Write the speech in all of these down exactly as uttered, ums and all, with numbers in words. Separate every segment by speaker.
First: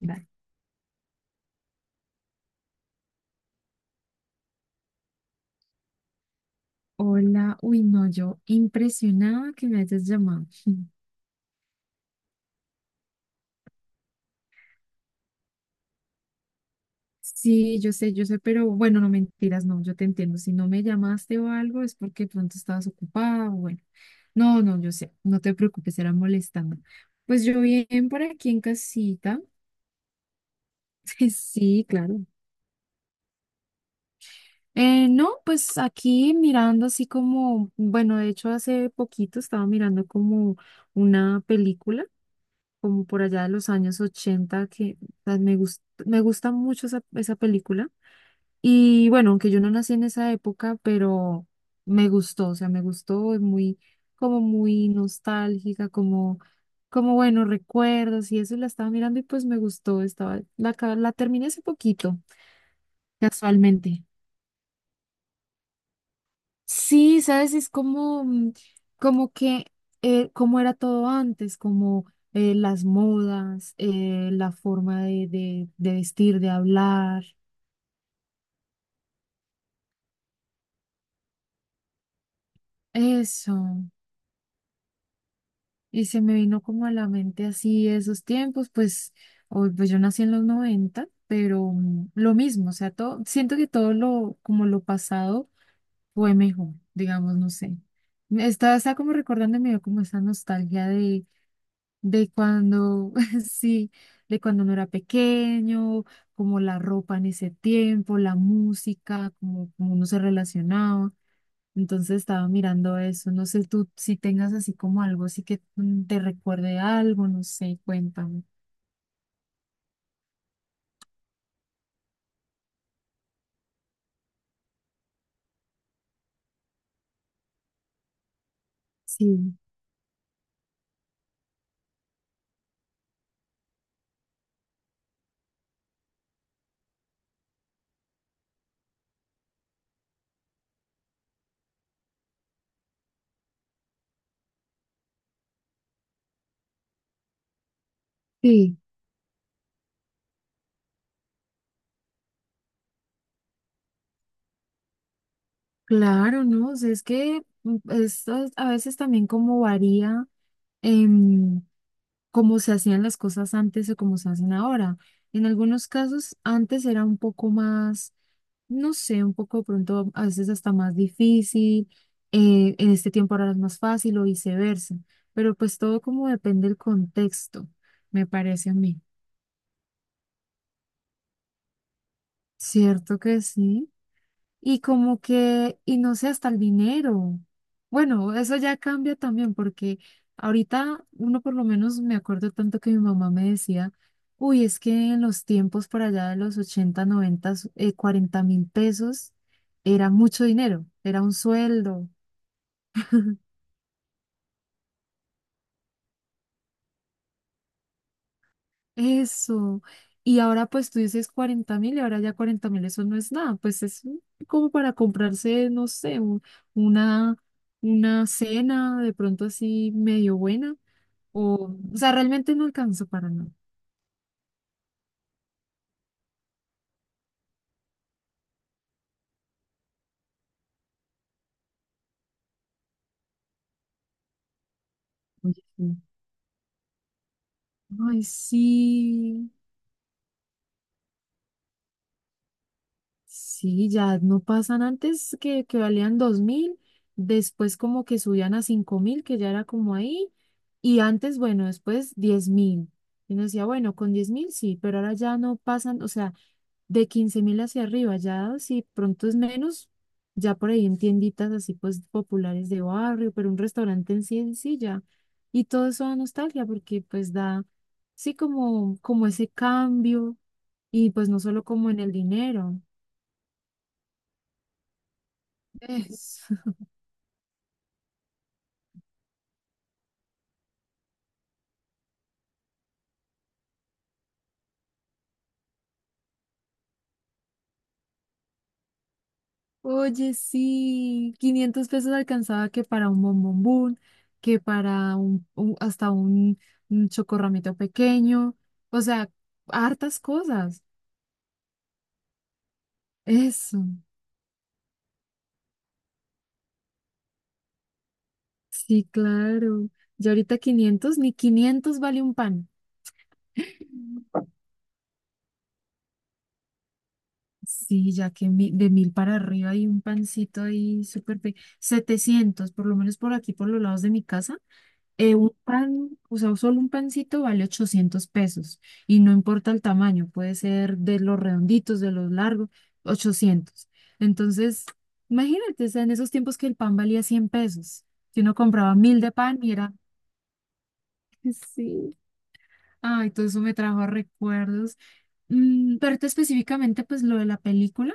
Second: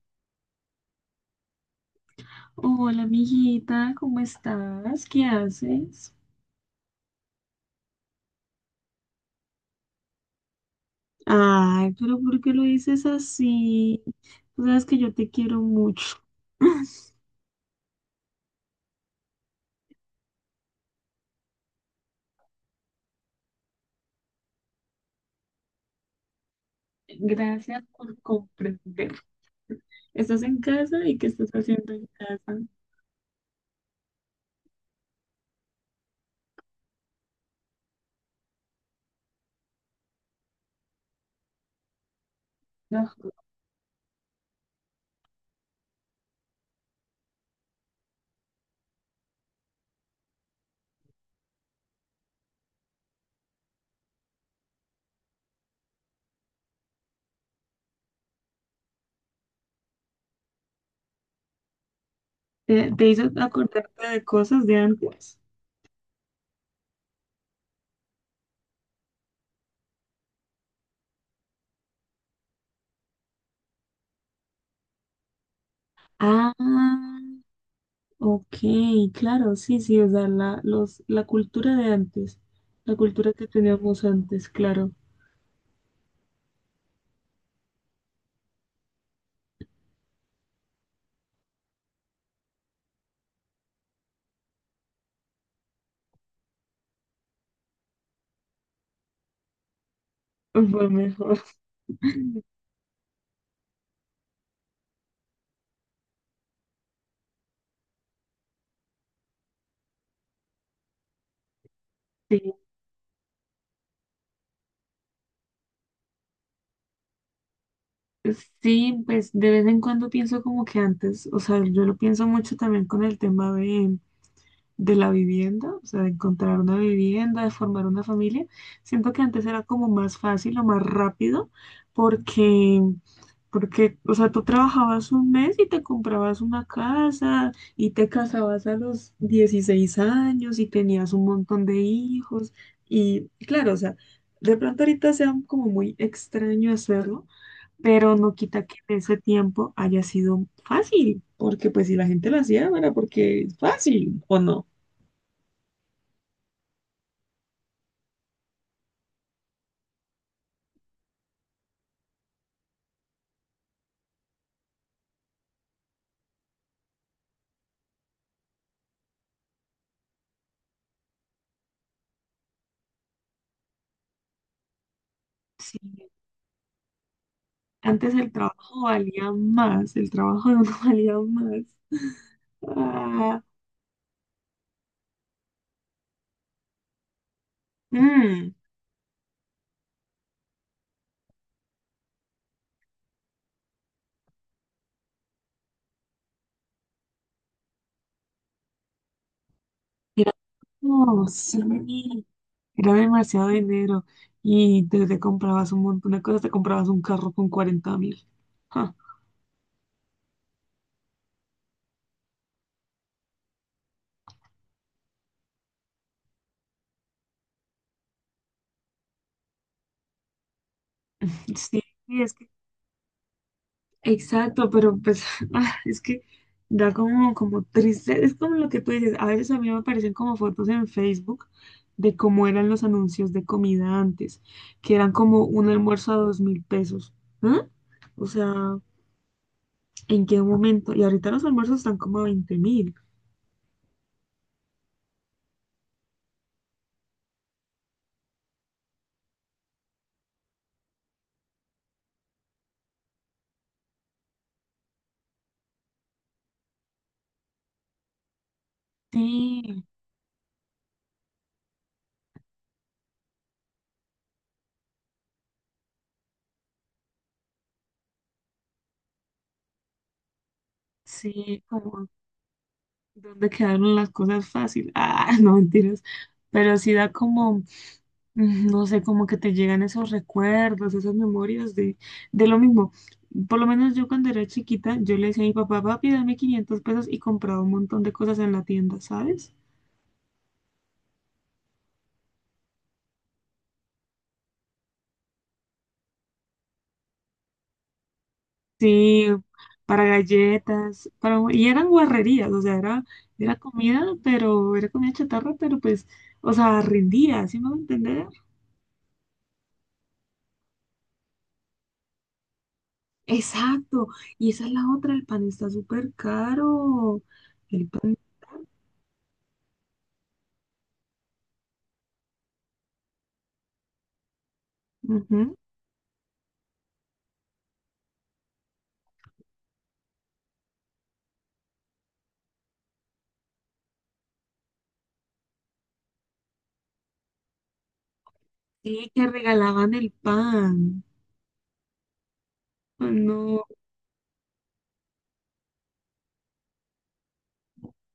Speaker 1: Vale.
Speaker 2: Hola, amiguita, ¿cómo estás? ¿Qué haces?
Speaker 1: Hola, uy, no, yo impresionada que me hayas llamado.
Speaker 2: Ay, pero ¿por qué lo dices así? Tú sabes que yo te quiero mucho.
Speaker 1: Sí, yo sé, yo sé, pero bueno, no mentiras, no, yo te entiendo. Si no me llamaste o algo es porque pronto estabas ocupada, o bueno. No, no, yo sé, no te preocupes, era molestando. Pues yo
Speaker 2: Gracias
Speaker 1: bien
Speaker 2: por
Speaker 1: por aquí en
Speaker 2: comprender.
Speaker 1: casita.
Speaker 2: ¿Estás en casa y qué estás
Speaker 1: Sí,
Speaker 2: haciendo en
Speaker 1: claro.
Speaker 2: casa?
Speaker 1: Eh, no, pues aquí mirando así como, bueno, de hecho hace poquito estaba mirando como una película, como
Speaker 2: No.
Speaker 1: por allá de los años ochenta. Que ah, me gust- me gusta mucho esa, esa película. Y bueno, aunque yo no nací en esa época, pero me gustó, o sea, me gustó, es muy, como muy nostálgica, como, como bueno, recuerdos y eso. Y la estaba mirando y pues me gustó, estaba, la, ca- la terminé hace poquito,
Speaker 2: ¿Te, te hizo
Speaker 1: casualmente.
Speaker 2: acordarte de cosas de antes?
Speaker 1: Sí, sabes, es como, mm, como que, eh, como era todo antes, como eh, las modas, eh, la forma de, de, de vestir, de
Speaker 2: Ah,
Speaker 1: hablar,
Speaker 2: ok, claro, sí, sí, o sea, la, los, la cultura de antes, la cultura que
Speaker 1: eso.
Speaker 2: teníamos antes, claro,
Speaker 1: Y se me vino como a la mente así esos tiempos. Pues hoy, pues yo nací en los noventa, pero mm, lo mismo, o sea, todo, siento que todo lo, como lo pasado fue mejor, digamos, no sé. Estaba, estaba como recordando, me dio como esa nostalgia
Speaker 2: fue mejor.
Speaker 1: de cuando, sí, de cuando uno era pequeño, como la ropa en ese tiempo, la música, como, como uno se relacionaba. Entonces estaba
Speaker 2: Sí.
Speaker 1: mirando eso. No sé tú si tengas así como algo, así que mm, te recuerde algo, no sé, cuéntame.
Speaker 2: Sí, pues de vez en cuando pienso como que antes, o sea, yo lo pienso mucho también con el tema de, de la vivienda, o sea, de encontrar una vivienda, de formar una familia. Siento que antes
Speaker 1: Sí,
Speaker 2: era como más fácil o más rápido porque, porque, o sea, tú trabajabas un mes y te comprabas una casa y te casabas a los dieciséis años y tenías un montón de hijos y claro, o sea, de pronto ahorita sea como muy extraño hacerlo, pero no quita que
Speaker 1: sí,
Speaker 2: en ese tiempo haya sido fácil, porque pues si la gente lo hacía, era porque es fácil o no.
Speaker 1: claro, ¿no? O sea, es que mm, esto es- a veces también como varía, em, cómo se hacían las cosas antes o cómo se hacen ahora. En algunos casos antes era un poco más, no sé, un poco pronto a veces hasta más difícil. Eh, en este tiempo ahora es más fácil o viceversa, pero pues
Speaker 2: Sí,
Speaker 1: todo como depende del contexto,
Speaker 2: antes
Speaker 1: me
Speaker 2: el
Speaker 1: parece a
Speaker 2: trabajo
Speaker 1: mí.
Speaker 2: valía más, el trabajo no valía más.
Speaker 1: Cierto que
Speaker 2: Ah,
Speaker 1: sí. Y como que, y no sé, hasta el dinero. Bueno,
Speaker 2: mm,
Speaker 1: eso ya cambia también porque ahorita uno, por lo menos me acuerdo tanto que mi mamá me decía, uy, es que en los tiempos por allá de los ochenta noventa, eh, cuarenta mil pesos era
Speaker 2: era
Speaker 1: mucho dinero, era
Speaker 2: como,
Speaker 1: un
Speaker 2: sí,
Speaker 1: sueldo.
Speaker 2: era demasiado dinero y te, te comprabas un montón de cosas, te comprabas un carro con cuarenta mil. Ah,
Speaker 1: Eso. Y ahora pues tú dices cuarenta mil y ahora ya cuarenta mil, eso no es nada. Pues es un- como para comprarse, no sé, un- una, una cena de pronto así medio buena. O,
Speaker 2: sí,
Speaker 1: o sea,
Speaker 2: y es que,
Speaker 1: realmente no alcanzó para nada.
Speaker 2: exacto, pero pues ah, es que da como, como triste, es como lo que tú dices, a veces a mí me aparecen como fotos en Facebook de cómo eran los anuncios de comida antes, que eran como
Speaker 1: Oye,
Speaker 2: un
Speaker 1: sí.
Speaker 2: almuerzo a dos mil pesos, ¿ah?
Speaker 1: Ay,
Speaker 2: O sea,
Speaker 1: sí.
Speaker 2: ¿en qué momento? Y ahorita los almuerzos están como a veinte mil.
Speaker 1: Sí, ya no pasan, antes que, que valían dos mil, después como que subían a cinco mil que ya era como ahí. Y antes, bueno, después diez mil. Y uno decía, bueno, con diez mil sí, pero ahora ya no pasan, o sea, de quince mil hacia arriba. Ya si pronto es
Speaker 2: Sí,
Speaker 1: menos, ya por ahí en tienditas así pues populares de barrio, pero un restaurante en sí, en sí ya. Y todo eso da nostalgia porque pues da, sí, como, como ese cambio, y pues no
Speaker 2: sí,
Speaker 1: solo como en
Speaker 2: como,
Speaker 1: el dinero.
Speaker 2: donde quedaron las cosas fácil. Ah, no mentiras.
Speaker 1: Es-
Speaker 2: Pero sí da como, mm, no sé, como que te llegan esos recuerdos, esas memorias de, de lo mismo. Por lo menos yo cuando era chiquita, yo le decía a mi papá, papi, dame quinientos pesos y compraba un montón de cosas en la tienda, ¿sabes?
Speaker 1: Oye, sí, quinientos pesos alcanzaba que para un bombombón, que para un, un- hasta un, un chocorramito pequeño, o
Speaker 2: Sí,
Speaker 1: sea,
Speaker 2: para
Speaker 1: hartas cosas.
Speaker 2: galletas, para, y eran guarrerías, o sea, era, era
Speaker 1: Eso,
Speaker 2: comida, pero era comida chatarra, pero pues, o sea, rendía, ¿sí me va a entender?
Speaker 1: sí, claro. Ya ahorita quinientos, ni quinientos vale un pan.
Speaker 2: Exacto, y esa es la otra, el pan está súper caro, el
Speaker 1: Sí,
Speaker 2: pan,
Speaker 1: ya que mi- de mil para arriba hay un pancito ahí súper pe- setecientos, por lo menos por aquí, por los lados de mi casa. Eh, un
Speaker 2: ujú.
Speaker 1: pan, o sea, solo un pancito vale ochocientos pesos y no importa el tamaño, puede ser de los redonditos, de los largos, ochocientos. Entonces, imagínate, o sea, en esos tiempos que el pan valía cien pesos, que uno compraba
Speaker 2: Sí,
Speaker 1: mil
Speaker 2: que
Speaker 1: de pan y era,
Speaker 2: regalaban el pan.
Speaker 1: sí, ay, todo eso
Speaker 2: No,
Speaker 1: me trajo recuerdos. Mm, pero ahorita específicamente, pues lo de la película,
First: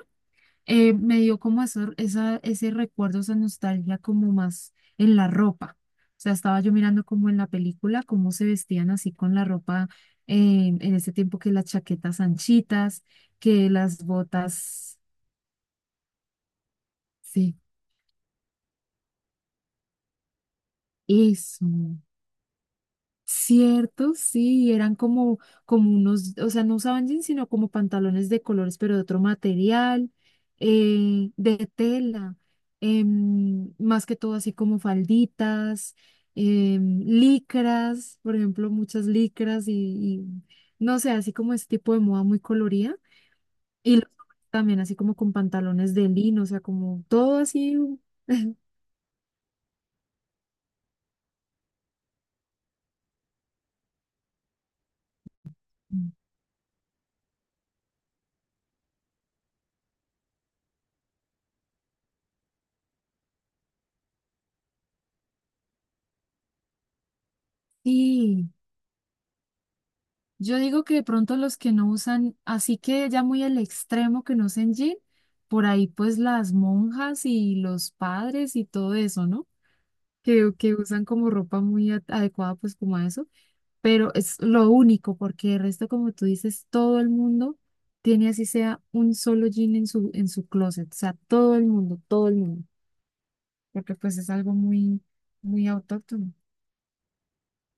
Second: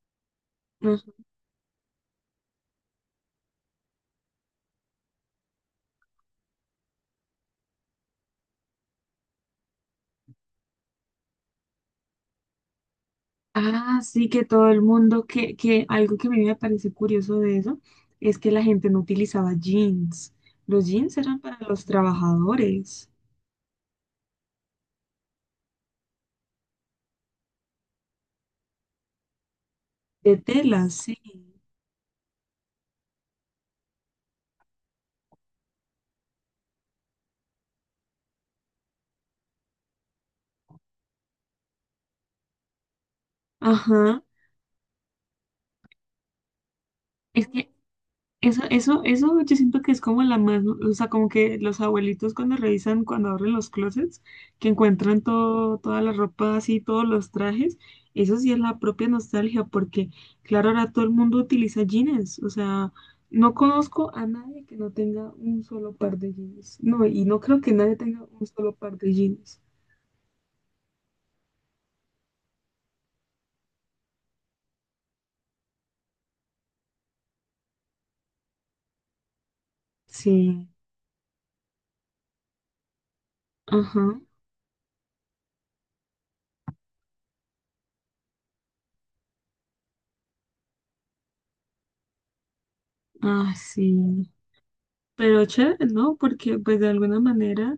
Speaker 1: eh,
Speaker 2: no.
Speaker 1: me dio como eso, esa, ese recuerdo, esa nostalgia como más en la ropa. O sea, estaba yo mirando como en la película, cómo se vestían así con la ropa, eh, en ese tiempo, que las chaquetas anchitas, que
Speaker 2: Ah,
Speaker 1: las
Speaker 2: sí, que todo el
Speaker 1: botas,
Speaker 2: mundo, que, que algo que a mí me parece curioso
Speaker 1: sí,
Speaker 2: de eso es que la gente no utilizaba jeans. Los jeans eran para
Speaker 1: eso.
Speaker 2: los trabajadores,
Speaker 1: Cierto, sí, eran como, como unos, o sea, no usaban jeans, sino como pantalones de colores, pero de otro material,
Speaker 2: de tela, sí.
Speaker 1: eh, de tela. Em, más que todo así como falditas, em, licras, por ejemplo, muchas licras y, y, no sé, así como ese tipo de moda muy colorida. Y los
Speaker 2: Ajá.
Speaker 1: hombres también así como con pantalones de lino, o sea, como todo
Speaker 2: Es que
Speaker 1: así, mm,
Speaker 2: Eso, eso, eso yo siento que es como la más, o sea, como que los abuelitos cuando revisan, cuando abren los closets, que encuentran todo, toda la ropa así, todos los trajes, eso sí es la propia nostalgia, porque claro, ahora todo el mundo utiliza jeans, o sea, no conozco a nadie que no tenga un solo par de jeans, no, y no creo que nadie tenga un
Speaker 1: sí.
Speaker 2: solo par de jeans.
Speaker 1: Yo digo que de pronto los que no usan, así que ya muy el extremo que no usen jean, por ahí pues las monjas y los padres y todo eso, ¿no? Que,
Speaker 2: Sí,
Speaker 1: que usan como ropa muy a- adecuada pues como a eso, pero
Speaker 2: ajá,
Speaker 1: es lo único, porque el resto, como tú dices, todo el mundo tiene así sea un solo jean en su, en su closet, o sea, todo el mundo, todo el mundo,
Speaker 2: ah, sí.
Speaker 1: porque pues es algo muy,
Speaker 2: Pero
Speaker 1: muy
Speaker 2: chévere, ¿no?
Speaker 1: autóctono.
Speaker 2: Porque pues de alguna manera,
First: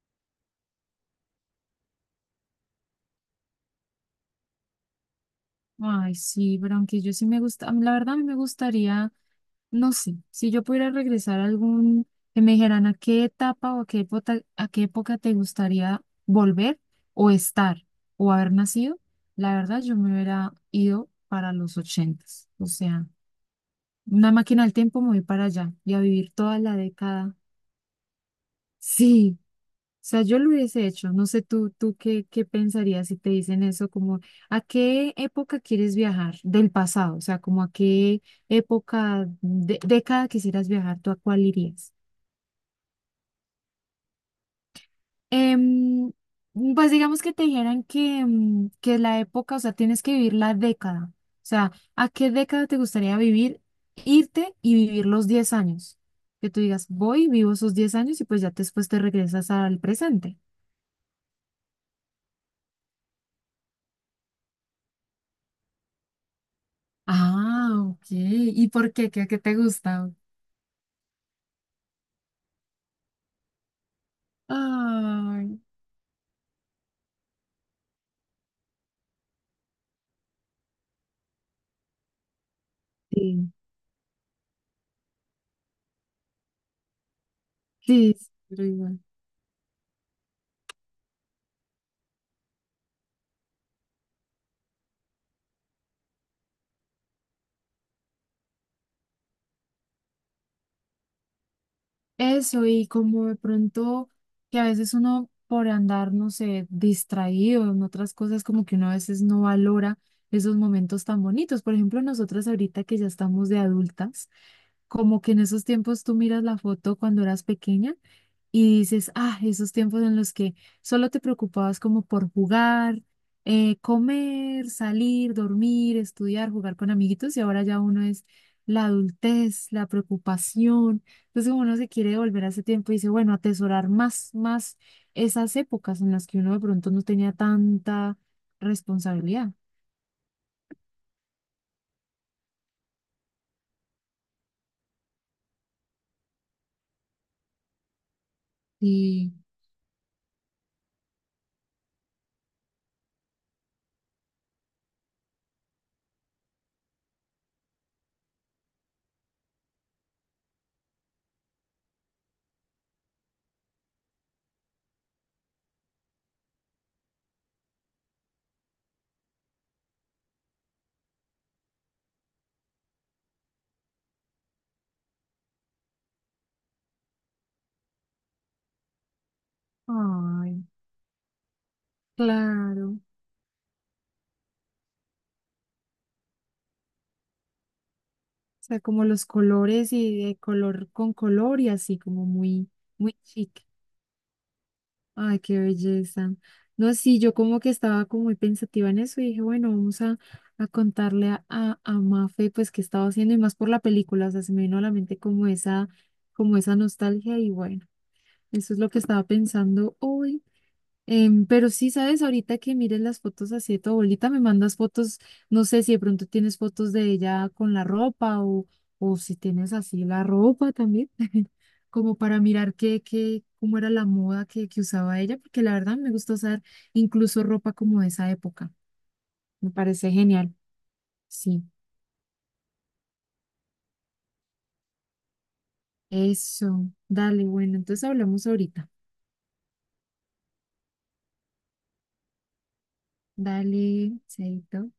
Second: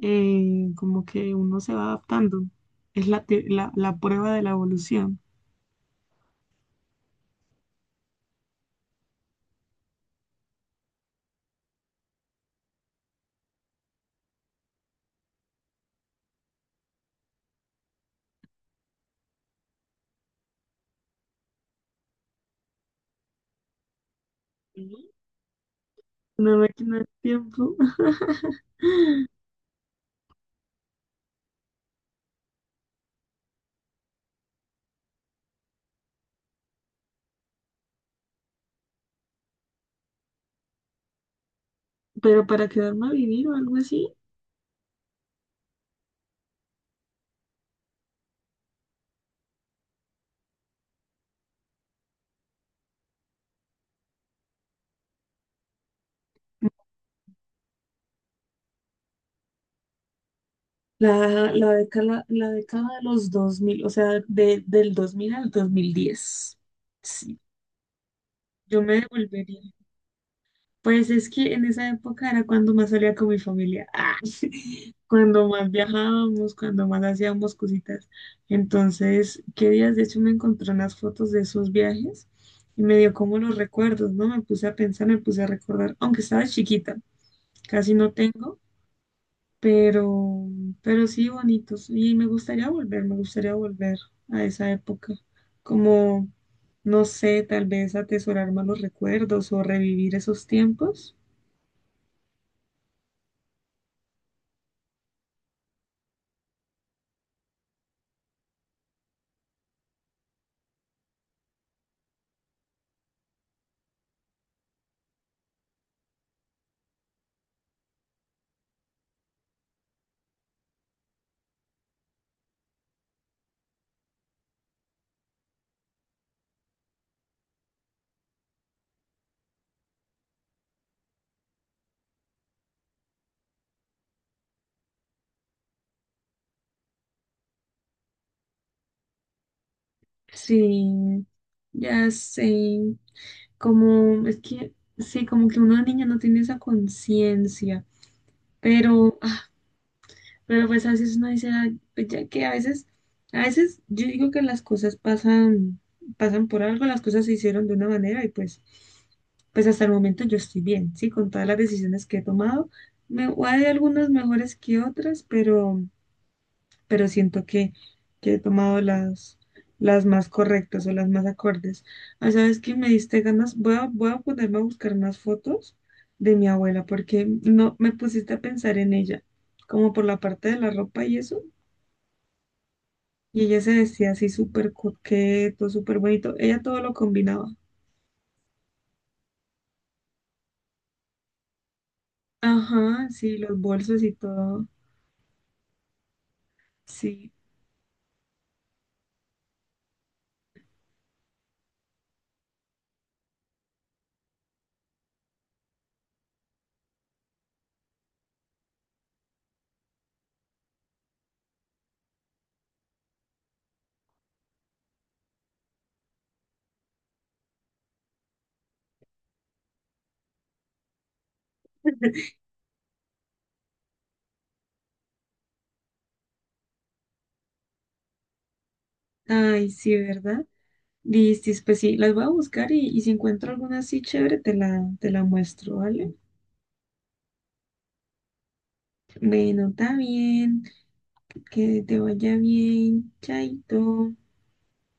Speaker 2: eh, como que uno se va adaptando. Es la, te- la, la prueba de la evolución.
Speaker 1: Ay, sí, pero aunque yo sí me gusta, a mí la verdad a mí me gustaría, no sé, si yo pudiera regresar a algún, que me dijeran a qué etapa o a qué época, a qué época te gustaría volver o estar o haber nacido, la verdad yo me hubiera ido para los ochentas. O sea, una máquina del tiempo,
Speaker 2: Ujú.
Speaker 1: me voy para allá y a vivir
Speaker 2: Una
Speaker 1: toda la
Speaker 2: máquina del
Speaker 1: década.
Speaker 2: tiempo.
Speaker 1: Sí, sea, yo lo hubiese hecho. No sé tú, tú qué, qué pensarías si te dicen eso, como a qué época quieres viajar del pasado, o sea, como a qué época, de, década quisieras viajar, ¿tú a cuál irías?
Speaker 2: Pero para quedarme a vivir o algo así,
Speaker 1: Em, pues digamos que te dijeran que, em, que la época, o sea, tienes que vivir la década. O sea, ¿a qué década te gustaría vivir, irte y vivir los diez años? Que tú digas, voy, vivo esos diez años y pues ya después te regresas al presente.
Speaker 2: la, la década, la década de los dos mil, o sea, de- del dos mil al dos mil diez. Sí,
Speaker 1: Ah, ok. ¿Y
Speaker 2: yo
Speaker 1: por
Speaker 2: me
Speaker 1: qué? ¿Qué, qué te
Speaker 2: devolvería.
Speaker 1: gusta?
Speaker 2: Pues es que en esa época era cuando más salía con mi familia. Ah, cuando
Speaker 1: Ay,
Speaker 2: más viajábamos, cuando más hacíamos cositas. Entonces, qué días, de hecho, me encontré unas fotos de esos viajes y me dio como
Speaker 1: sí.
Speaker 2: los recuerdos, ¿no? Me puse a pensar, me puse a recordar, aunque estaba chiquita, casi no
Speaker 1: Sí, sí,
Speaker 2: tengo,
Speaker 1: pero igual.
Speaker 2: pero, pero sí bonitos. Y me gustaría volver, me gustaría volver a esa época, como, no sé, tal vez atesorar más los recuerdos o revivir esos tiempos.
Speaker 1: Eso, y como de pronto que a veces uno por andar, no sé, distraído en otras cosas, como que uno a veces no valora esos momentos tan bonitos. Por ejemplo, nosotras ahorita que ya estamos de adultas, como que en esos tiempos tú miras la foto cuando eras pequeña y dices, ah, esos tiempos en los que solo te preocupabas como por jugar, eh, comer, salir, dormir, estudiar, jugar con amiguitos, y ahora ya uno es la adultez, la preocupación. Entonces como uno se quiere volver a ese tiempo y dice, bueno, atesorar más, más esas épocas en las que uno de pronto no tenía tanta responsabilidad.
Speaker 2: Sí, ya sé, como es que, sí, como que una niña no tiene esa conciencia, pero,
Speaker 1: Y,
Speaker 2: ah, pero pues a veces uno dice, "Ay, pues ya que a veces, a veces yo digo que las cosas pasan, pasan por algo, las cosas se hicieron de una manera y pues, pues hasta el momento yo estoy bien, sí, con todas las decisiones que he tomado, me, hay algunas mejores que otras, pero pero siento que, que he tomado las, las más correctas o las más acordes. Ah, ¿sabes qué? Me diste ganas. Voy a, voy a ponerme a buscar más fotos de mi abuela porque no me pusiste a pensar en ella, como por la parte de
Speaker 1: ay,
Speaker 2: la ropa y eso.
Speaker 1: claro.
Speaker 2: Y ella se vestía así súper coqueto, súper bonito. Ella todo lo combinaba.
Speaker 1: O sea, como los colores y de color con color y así, como muy,
Speaker 2: Ajá,
Speaker 1: muy
Speaker 2: sí, los
Speaker 1: chic.
Speaker 2: bolsos y todo.
Speaker 1: Ay, qué belleza. No, sí,
Speaker 2: Sí.
Speaker 1: yo como que estaba como muy pensativa en eso y dije, bueno, vamos a, a contarle a, a, a Mafe pues qué estaba haciendo y más por la película, o sea, se me vino a la mente como esa, como esa nostalgia y bueno, eso es lo que estaba pensando hoy. Em, pero sí, sabes, ahorita que mires las fotos así de tu abuelita, me mandas fotos, no sé si de pronto tienes fotos de ella con la ropa, o, o si tienes así la ropa también, como para mirar qué, qué, cómo era la moda que, que usaba ella, porque la verdad me gusta usar incluso ropa como de esa época,
Speaker 2: Ay,
Speaker 1: me
Speaker 2: sí,
Speaker 1: parece
Speaker 2: ¿verdad?
Speaker 1: genial.
Speaker 2: Listis,
Speaker 1: Sí,
Speaker 2: pues sí, las voy a buscar y, y si encuentro alguna así chévere, te la, te la muestro, ¿vale?
Speaker 1: eso, dale, bueno, entonces hablamos ahorita.
Speaker 2: Bueno, está bien. Que te vaya bien. Chaito.
Speaker 1: Dale, chaito.